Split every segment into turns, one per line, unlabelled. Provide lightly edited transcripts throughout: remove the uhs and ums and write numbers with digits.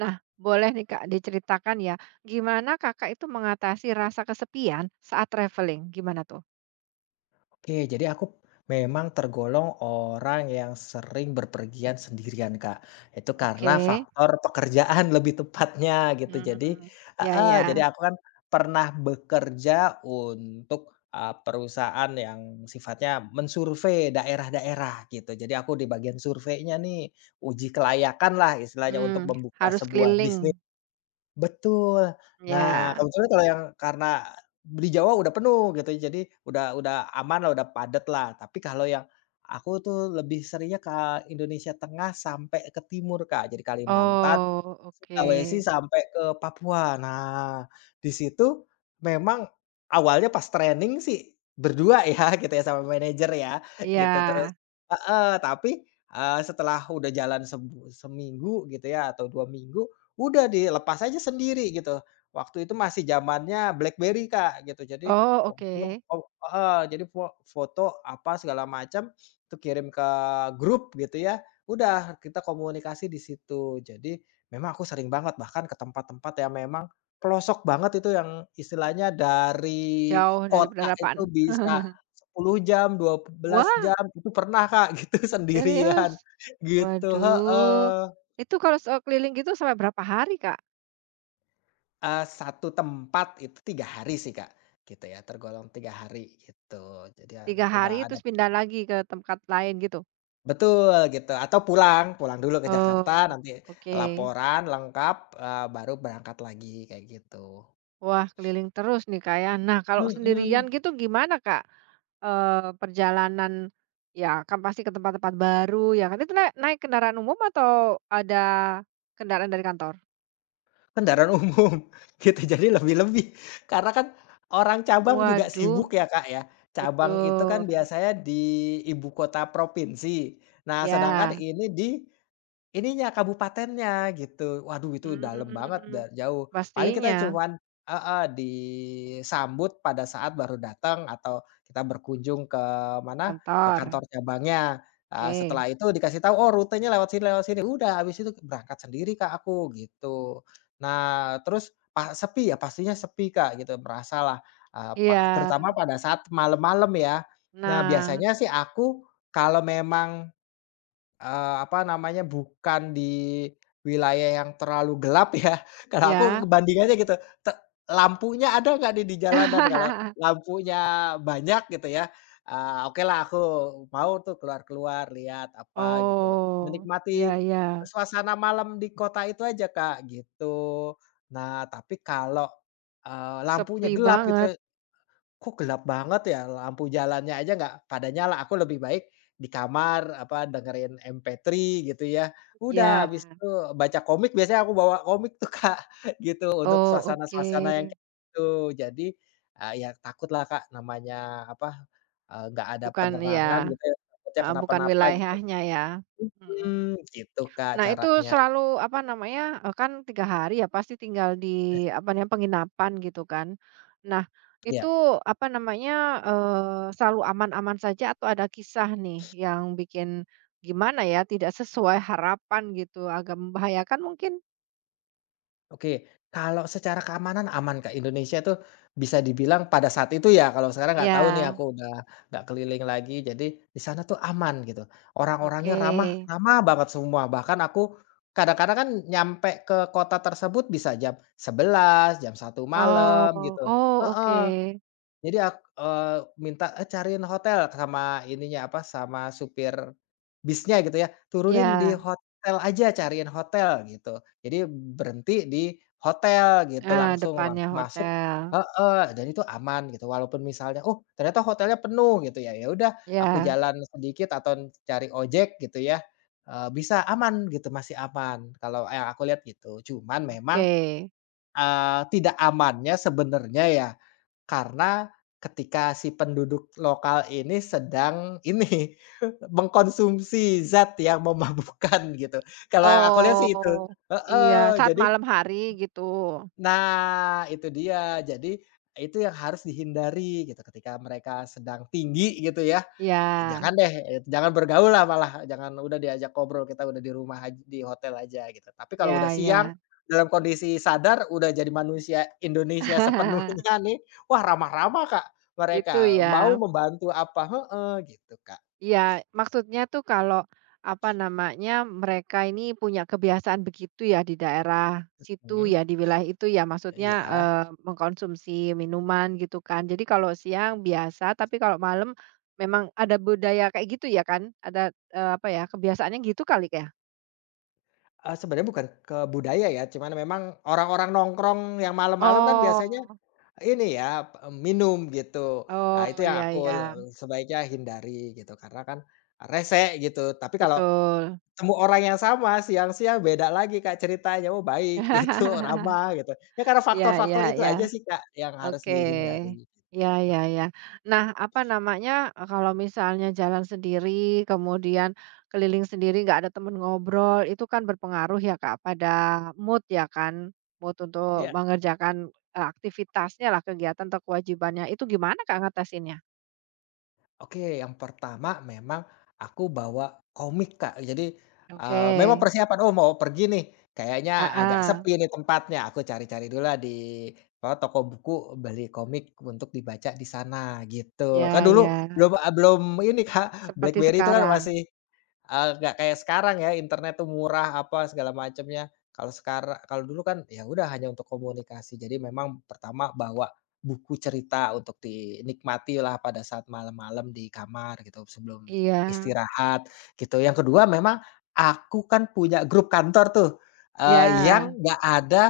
Nah, boleh nih Kak diceritakan ya, gimana Kakak itu mengatasi rasa kesepian saat traveling? Gimana tuh?
Oke, jadi aku memang tergolong orang yang sering berpergian sendirian, Kak. Itu karena
Oke.
faktor pekerjaan lebih tepatnya gitu. Jadi
Mmm, ya
heeh, jadi
ya.
aku kan pernah bekerja untuk, perusahaan yang sifatnya mensurvei daerah-daerah gitu. Jadi aku di bagian surveinya nih, uji kelayakan lah istilahnya untuk
Mmm,
membuka
harus
sebuah bisnis.
keliling,
Betul. Nah,
ya.
kebetulan kalau yang karena di Jawa udah penuh gitu, jadi udah aman lah, udah padat lah. Tapi kalau yang aku tuh lebih seringnya ke Indonesia Tengah sampai ke timur, Kak. Jadi Kalimantan,
Oh, oke.
Sulawesi sampai ke Papua. Nah, di situ memang awalnya pas training sih berdua ya gitu ya sama manajer ya,
Iya.
gitu. Terus heeh, tapi, setelah udah jalan seminggu gitu ya atau 2 minggu, udah dilepas aja sendiri gitu. Waktu itu masih zamannya BlackBerry, Kak, gitu. Jadi
Oh, oke.
oh, heeh, jadi foto apa segala macam itu kirim ke grup gitu ya, udah kita komunikasi di situ. Jadi memang aku sering banget bahkan ke tempat-tempat yang memang pelosok banget itu yang istilahnya dari
Jauh dari
kota itu
pedalaman.
bisa 10 jam, 12
Wah,
jam, itu pernah Kak gitu sendirian
serius?
gitu
Waduh.
heeh.
Itu kalau keliling gitu sampai berapa hari Kak?
1 tempat itu 3 hari sih Kak, gitu ya tergolong 3 hari gitu. Jadi ada
Tiga
udah
hari
ada
terus pindah lagi ke tempat lain gitu?
betul gitu atau pulang dulu ke Jakarta
Oh,
nanti
oke.
laporan lengkap, baru berangkat lagi kayak gitu.
Wah, keliling terus nih, Kak, ya. Nah, kalau
Mhm.
sendirian gitu gimana, Kak? Eee, perjalanan ya kan pasti ke tempat-tempat baru ya kan, itu naik naik kendaraan umum atau ada kendaraan dari kantor?
Kendaraan umum, gitu. Jadi lebih-lebih, karena kan orang cabang juga
Waduh,
sibuk ya, Kak, ya. Cabang itu kan
betul.
biasanya di ibu kota provinsi. Nah, sedangkan
Ya,
ini di ininya, kabupatennya gitu. Waduh itu dalam banget
mmm,
dan jauh. Paling kita
pastinya
cuman heeh, disambut pada saat baru datang atau kita berkunjung ke mana, ke
kantor,
kantor cabangnya. Eee,
oke.
setelah itu dikasih tahu, "Oh rutenya lewat sini lewat sini." Udah habis itu berangkat sendiri, Kak, aku gitu. Nah terus sepi ya, pastinya sepi, Kak, gitu. Berasalah, eee, pa
Iya.
terutama pada saat malam-malam ya. Nah
Nah,
biasanya sih aku kalau memang apa namanya, bukan di wilayah yang terlalu gelap ya, kalau aku
ya.
kebandingannya gitu, te lampunya ada nggak nih di jalanan? Kalau lampunya banyak gitu ya, ah, oke lah aku mau tuh keluar-keluar, lihat apa gitu,
Oh, iya
menikmati
iya,
suasana malam di kota itu aja Kak, gitu. Nah, tapi kalau, lampunya
sepi
gelap gitu.
banget,
Kok gelap banget ya, lampu jalannya aja nggak pada nyala, aku lebih baik di kamar, apa, dengerin MP3 gitu ya. Udah habis
ya.
itu baca komik, biasanya aku bawa komik tuh, Kak, gitu, untuk
Oh, oke.
suasana-suasana yang kayak gitu. Jadi, ya takut lah, Kak, namanya, apa, nggak ada
Bukan
penerangan
iya,
gitu ya, takutnya
heeh, bukan
kenapa-napa gitu.
wilayahnya ya, mhm.
Hmm gitu, Kak,
Nah itu
caranya.
selalu apa namanya, kan 3 hari ya pasti tinggal di apa namanya, penginapan gitu kan. Nah itu
Ya.
apa namanya, selalu aman-aman saja atau ada kisah nih yang bikin gimana ya, tidak sesuai harapan gitu agak membahayakan mungkin?
Oke, kalau secara keamanan aman, Kak. Indonesia tuh bisa dibilang pada saat itu ya, kalau sekarang nggak
Iya,
tahu nih aku udah nggak keliling lagi, jadi di sana tuh aman gitu. Orang-orangnya
oke.
ramah ramah banget semua, bahkan aku kadang-kadang kan nyampe ke kota tersebut bisa jam 11, jam 1 malam
Oh
gitu.
oh
Heeh.
oke.
Jadi aku minta, "Eh, cariin hotel," sama ininya, apa, sama supir bisnya gitu ya, "Turunin di
Iya,
hotel aja, cariin hotel," gitu. Jadi berhenti di hotel gitu,
heeh,
langsung
depannya
langsung masuk
hotel.
heeh, dan itu aman gitu. Walaupun misalnya, "Oh, ternyata hotelnya penuh," gitu ya, ya udah aku
Iya,
jalan sedikit atau cari ojek gitu ya, bisa aman gitu, masih aman kalau yang aku lihat gitu. Cuman
oke.
memang, tidak amannya sebenarnya ya karena ketika si penduduk lokal ini sedang ini, mengkonsumsi zat yang memabukkan gitu. Kalau yang aku lihat sih itu
Oh, iya,
heeh,
saat
jadi
malam hari gitu?
nah itu dia, jadi itu yang harus dihindari gitu ketika mereka sedang tinggi gitu ya. Jangan
Ya
deh, jangan bergaul lah malah, jangan udah diajak ngobrol, kita udah di rumah di hotel aja gitu. Tapi kalau udah
ya
siang,
ya.
dalam kondisi sadar, udah jadi manusia Indonesia sepenuhnya nih, wah ramah-ramah, Kak, mereka,
Itu
mau
ya.
membantu apa heeh, gitu, Kak.
Ya maksudnya tuh kalau, apa namanya, mereka ini punya kebiasaan begitu ya di daerah situ
Mhm,
ya, di wilayah itu ya, maksudnya,
iya.
mengkonsumsi minuman gitu kan. Jadi kalau siang biasa, tapi kalau malam memang ada budaya kayak gitu ya kan? Ada, apa ya, kebiasaannya gitu kali ya?
Sebenarnya bukan ke budaya ya, cuman memang orang-orang nongkrong yang malam-malam kan biasanya
Oh,
ini ya, minum gitu. Nah itu
oh,
yang
ya
aku
ya
sebaiknya hindari gitu, karena kan rese gitu. Tapi kalau
betul.
semua orang yang sama, siang-siang beda lagi Kak ceritanya, oh baik gitu, ramah gitu. Ya karena
Ya,
faktor-faktor
ya,
itu aja
ya.
sih Kak yang harus
Oke.
dihindari gitu.
Ya, ya, ya. Nah, apa namanya, kalau misalnya jalan sendiri, kemudian keliling sendiri, nggak ada temen ngobrol, itu kan berpengaruh ya, Kak, pada mood ya kan, mood untuk
Iya,
mengerjakan, aktivitasnya lah, kegiatan atau kewajibannya. Itu gimana, Kak, ngatasinnya?
oke, yang pertama memang aku bawa komik Kak, jadi,
Oke.
memang persiapan, oh mau pergi nih, kayaknya
Ah,
agak
ah.
sepi nih tempatnya, aku cari-cari dulu lah di, toko buku beli komik untuk dibaca di sana gitu. Kan
Ya,
dulu
ya.
belum ini Kak,
Seperti
BlackBerry itu kan
sekarang.
masih. Nggak kayak sekarang ya, internet tuh murah, apa segala macamnya. Kalau sekarang kalau dulu kan ya udah hanya untuk komunikasi. Jadi memang pertama bawa buku cerita untuk dinikmati lah pada saat malam-malam di kamar gitu, sebelum
Iya.
istirahat gitu. Yang kedua memang aku kan punya grup kantor tuh,
Iya.
yang nggak ada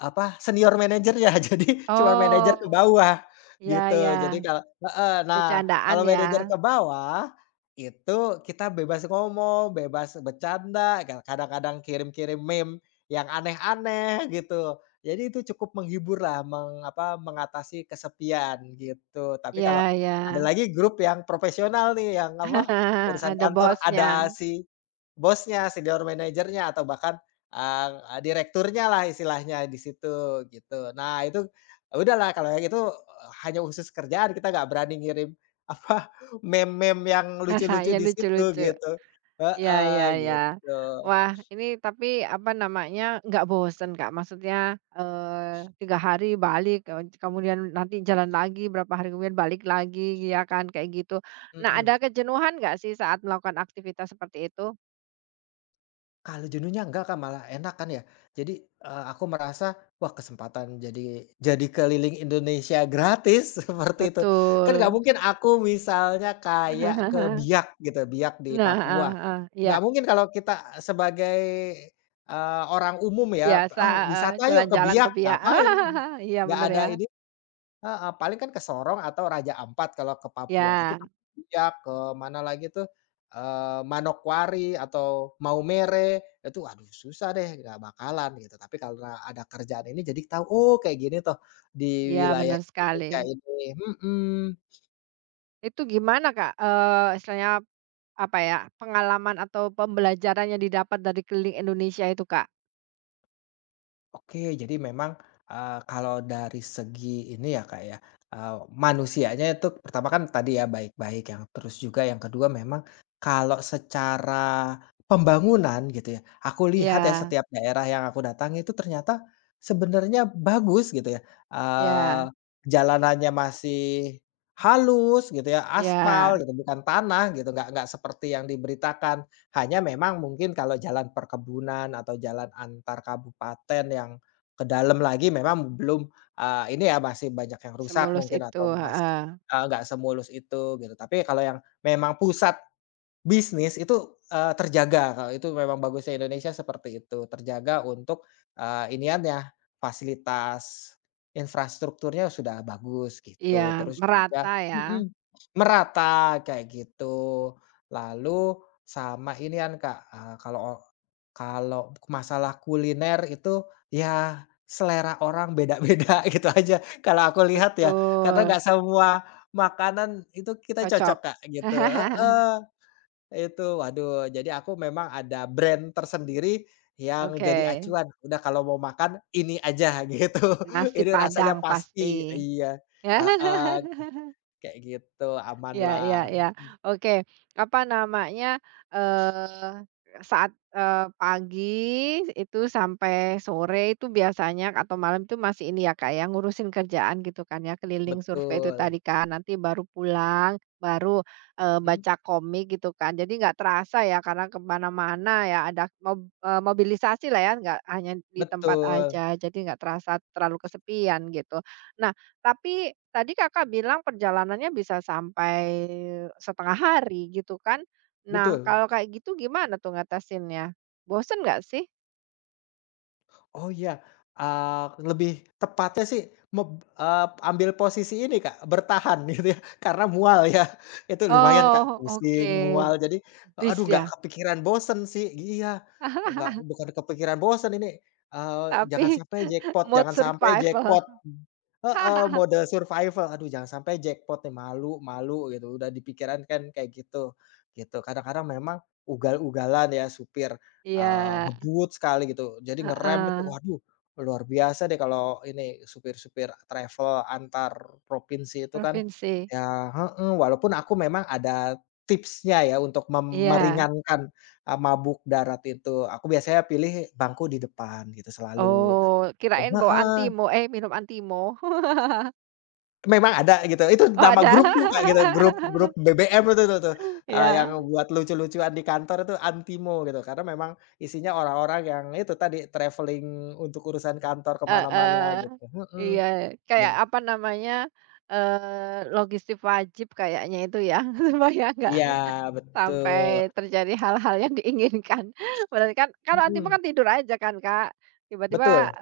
apa, senior manajernya, jadi cuma manajer ke
Oh.
bawah,
Ya,
gitu. Jadi
ya.
kalau heeh, nah,
Bercandaan
kalau manajer
ya?
ke bawah, itu kita bebas ngomong, bebas bercanda, kadang-kadang kirim-kirim meme yang aneh-aneh, gitu. Jadi itu cukup menghiburlah, apa, mengatasi kesepian, gitu. Tapi
Iya
kalau
iya.
ada lagi grup yang profesional nih, yang apa, urusan
Ada
kantor, ada
bosnya.
si bosnya, senior manajernya, atau bahkan, eee eee, direkturnyalah istilahnya di situ, gitu. Nah, itu udahlah kalau yang itu hanya khusus kerjaan, kita nggak berani ngirim, apa, meme-meme yang lucu-lucu
Yang
di situ,
lucu-lucu.
gitu.
Iya
Heeh,
iya iya.
gitu.
Wah, ini tapi apa namanya, nggak bosen, Kak? Maksudnya, 3 hari balik, kemudian nanti jalan lagi, berapa hari kemudian balik lagi, ya kan, kayak gitu. Nah,
Mhm.
ada kejenuhan nggak sih saat melakukan aktivitas seperti itu?
Kalau jenuhnya enggak Kak, malah enak kan ya. Jadi, aku merasa, wah kesempatan jadi keliling Indonesia gratis, seperti itu. Kan nggak
Betul.
mungkin aku misalnya kayak ke Biak gitu, Biak di
Nah,
Papua.
heeh heeh. Iya,
Nggak mungkin kalau kita sebagai, orang umum ya,
biasa,
"Oh
heeh,
wisata yuk ke
jalan-jalan ke
Biak,"
Biak
ngapain?
iya
Nggak
bener
ada
ya.
ini. Heeh, paling kan ke Sorong atau Raja Ampat kalau ke Papua, tapi
Ya,
ke Biak, ke mana lagi tuh, Manokwari atau Maumere, itu aduh susah deh, nggak bakalan gitu. Tapi karena ada kerjaan ini jadi tahu, oh kayak gini toh di
ya
wilayah
benar
Indonesia
sekali.
ini, mhm.
Itu gimana Kak, istilahnya apa ya, pengalaman atau pembelajaran yang didapat dari keliling Indonesia itu Kak?
Oke, jadi memang, kalau dari segi ini ya, Kak, ya, eee, manusianya itu pertama kan tadi ya baik-baik yang terus juga yang kedua memang kalau secara pembangunan gitu ya, aku
Iya,
lihat ya setiap daerah yang aku datangi itu ternyata sebenarnya bagus gitu ya, eee,
iya,
jalanannya masih halus gitu ya, aspal
iya,
gitu bukan tanah gitu, nggak seperti yang diberitakan. Hanya memang mungkin kalau jalan perkebunan atau jalan antar kabupaten yang ke dalam lagi memang belum, ini ya masih banyak yang rusak
semulus
mungkin
itu,
atau
heeh.
nggak semulus itu gitu. Tapi kalau yang memang pusat bisnis itu, terjaga, kalau itu memang bagusnya Indonesia seperti itu, terjaga untuk, iniannya, fasilitas infrastrukturnya sudah bagus
Iya,
gitu, terus juga
merata ya,
merata kayak gitu. Lalu sama inian Kak, kalau kalau masalah kuliner itu ya selera orang beda-beda gitu aja kalau aku lihat ya, karena
betul,
nggak semua makanan itu kita cocok
cocok.
Kak, gitu heeh. Itu, waduh, jadi aku memang ada brand tersendiri yang
Oke,
jadi acuan, udah kalau mau makan ini aja gitu,
nasi
ini rasanya
Padang
pasti,
pasti.
iya, heeh, kayak gitu, aman
Ya, ya,
lah,
ya. Oke, apa namanya, eee, saat, pagi itu sampai sore itu biasanya atau malam itu masih ini ya, kayak ngurusin kerjaan gitu kan ya, keliling survei itu
betul,
tadi kan, nanti baru pulang, baru,
mhm,
baca komik gitu kan. Jadi nggak terasa ya karena kemana mana ya ada mobilisasi lah ya, nggak hanya di tempat
betul
aja, jadi nggak terasa terlalu kesepian gitu. Nah tapi tadi Kakak bilang perjalanannya bisa sampai setengah hari gitu kan. Nah
betul.
kalau kayak gitu gimana tuh ngatasinnya? Bosen nggak sih?
Oh iya, eee, lebih tepatnya sih meb eee, ambil posisi ini Kak, bertahan gitu ya, karena mual ya. Itu lumayan Kak,
Oh
pusing,
oke,
mual, jadi, aduh
bis
nggak
ya?
kepikiran bosen sih iya, nggak bukan kepikiran bosen ini, eee, jangan
Tapi
sampai jackpot
mode
jangan sampai
survival.
jackpot. Heeh, mode survival, aduh jangan sampai jackpot nih, malu malu gitu, udah di pikiran kan kayak gitu, gitu. Kadang-kadang memang ugal-ugalan ya supir,
Iya,
ngebut sekali gitu, jadi ngerem itu
heeh,
waduh luar biasa deh kalau ini supir-supir travel antar provinsi itu kan
provinsi.
ya heeh, walaupun aku memang ada tipsnya ya untuk
Iya.
meringankan, mabuk darat itu, aku biasanya pilih bangku di depan gitu selalu.
Oh kirain bawa antimo, eh minum antimo.
Memang ada gitu, itu
Oh
nama
ada?
grupku tuh Kak gitu, grup grup BBM itu tuh tuh,
Iya.
yang buat lucu-lucuan di kantor itu Antimo gitu, karena memang isinya orang-orang yang itu tadi, travelling untuk urusan kantor ke mana-mana
Heeh.
gitu, mhm,
Iya,
dan
kayak apa namanya, logistik wajib kayaknya itu ya, supaya nggak
iya betul,
sampai terjadi hal-hal yang diinginkan. Berarti kan kalau anti
mhm,
kan tidur aja kan, Kak, tiba-tiba,
betul,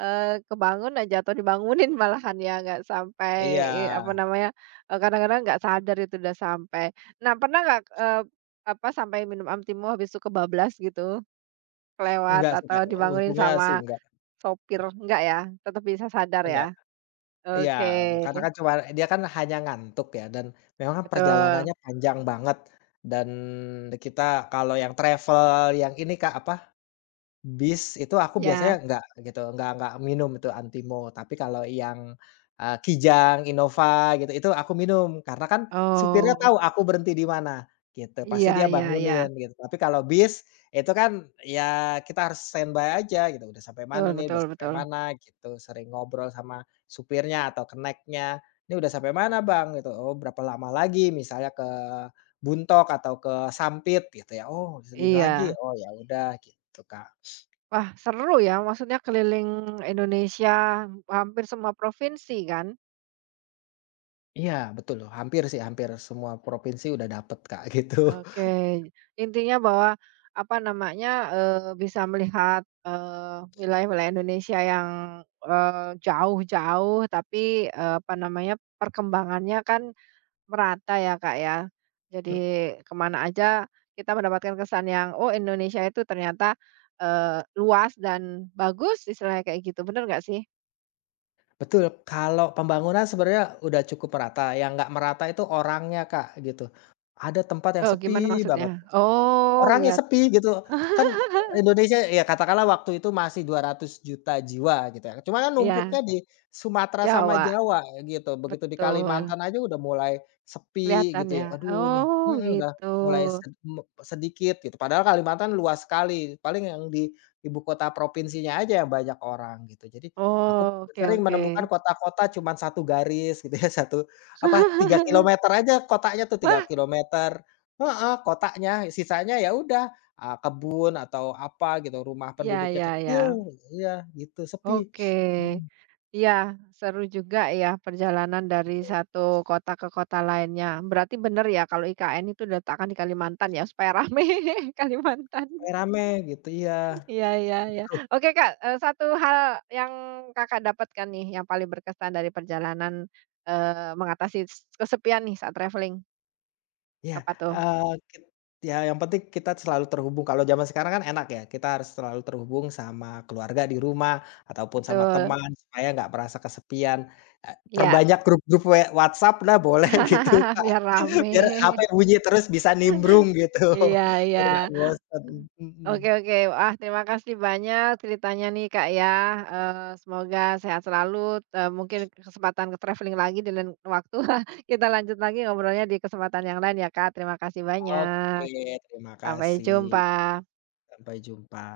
kebangun aja atau dibangunin malahan ya, nggak sampai,
iya.
apa namanya, kadang-kadang nggak sadar itu udah sampai. Nah, pernah nggak, apa, sampai minum anti habis itu kebablas gitu, kelewat
Enggak sih
atau
Kak,
dibangunin
untungnya sih
sama sopir enggak ya? Tetap bisa sadar ya?
enggak, iya,
Oke,
karena kan cuma dia kan hanya ngantuk ya dan memang kan perjalanannya
betul.
panjang banget dan kita kalau yang travel yang ini Kak, apa, bis itu aku biasanya
Ya.
nggak gitu, nggak minum itu Antimo, tapi kalau yang, Kijang, Innova gitu, itu aku minum karena kan supirnya tahu
Oh,
aku berhenti di mana gitu, pasti
iya
dia
iya iya.
bangunin gitu. Tapi kalau bis itu kan ya kita harus standby aja gitu, udah sampai mana
Betul
nih, udah
betul
sampai
betul.
mana gitu, sering ngobrol sama supirnya atau keneknya, "Ini udah sampai mana Bang?" Gitu, "Oh berapa lama lagi?" Misalnya ke Buntok atau ke Sampit gitu ya, "Oh segini lagi."
Iya.
"Oh ya udah," gitu Kak.
Wah, seru ya maksudnya keliling Indonesia hampir semua provinsi kan?
Iya betul loh, hampir sih, hampir semua provinsi udah dapet Kak, gitu.
Oke, intinya bahwa, apa namanya, bisa melihat, wilayah-wilayah Indonesia yang, jauh-jauh tapi, apa namanya, perkembangannya kan merata ya, Kak, ya.
Mhm,
Jadi kemana aja kita mendapatkan kesan yang, oh Indonesia itu ternyata, luas dan bagus istilahnya kayak gitu, bener nggak sih?
betul, kalau pembangunan sebenarnya udah cukup merata, yang nggak merata itu orangnya Kak, gitu. Ada tempat yang
Oh gimana
sepi
maksudnya?
banget.
Oh
Orangnya
iya.
sepi gitu, kan Indonesia ya katakanlah waktu itu masih 200 juta jiwa gitu ya, cuma kan numpuknya
Iya,
di Sumatera sama
Jawa,
Jawa gitu, begitu di
betul.
Kalimantan aja udah mulai sepi
Kelihatan
gitu ya,
ya?
aduh nih
Oh
udah
begitu.
mulai sedikit gitu, padahal Kalimantan luas sekali, paling yang di ibu kota provinsinya aja yang banyak orang gitu. Jadi aku
Oh, oke
sering
oke.
menemukan kota-kota cuman satu garis gitu ya, satu apa, 3 kilometer aja kotanya tuh, tiga
Wah,
kilometer Heeh, kotanya, sisanya ya udah, kebun atau apa gitu, rumah
ya
penduduknya
ya ya.
kecil iya, gitu, sepi.
Oke.
Mhm,
Iya, seru juga ya perjalanan dari satu kota ke kota lainnya. Berarti bener ya kalau IKN itu diletakkan di Kalimantan ya, supaya rame Kalimantan.
supaya rame gitu, iya,
Iya iya iya.
gitu.
Oke Kak, satu hal yang Kakak dapatkan nih yang paling berkesan dari perjalanan, mengatasi kesepian nih saat traveling,
Iya,
apa tuh?
eee, kit ya yang penting kita selalu terhubung, kalau zaman sekarang kan enak ya, kita harus selalu terhubung sama keluarga di rumah, ataupun sama
Betul,
teman supaya nggak merasa kesepian,
iya.
perbanyak grup-grup WhatsApp lah boleh gitu, Kak,
Biar
biar HP
rame.
bunyi terus bisa nimbrung gitu,
Iya iya.
biar nggak bosen,
Mmm.
mhm.
Oke oke. Wah, terima kasih banyak ceritanya nih, Kak, ya, semoga sehat selalu, mungkin kesempatan ke traveling lagi di lain waktu kita lanjut lagi ngobrolnya di kesempatan yang lain ya, Kak. Terima kasih banyak.
Oke, terima
Sampai
kasih.
jumpa.
Sampai jumpa.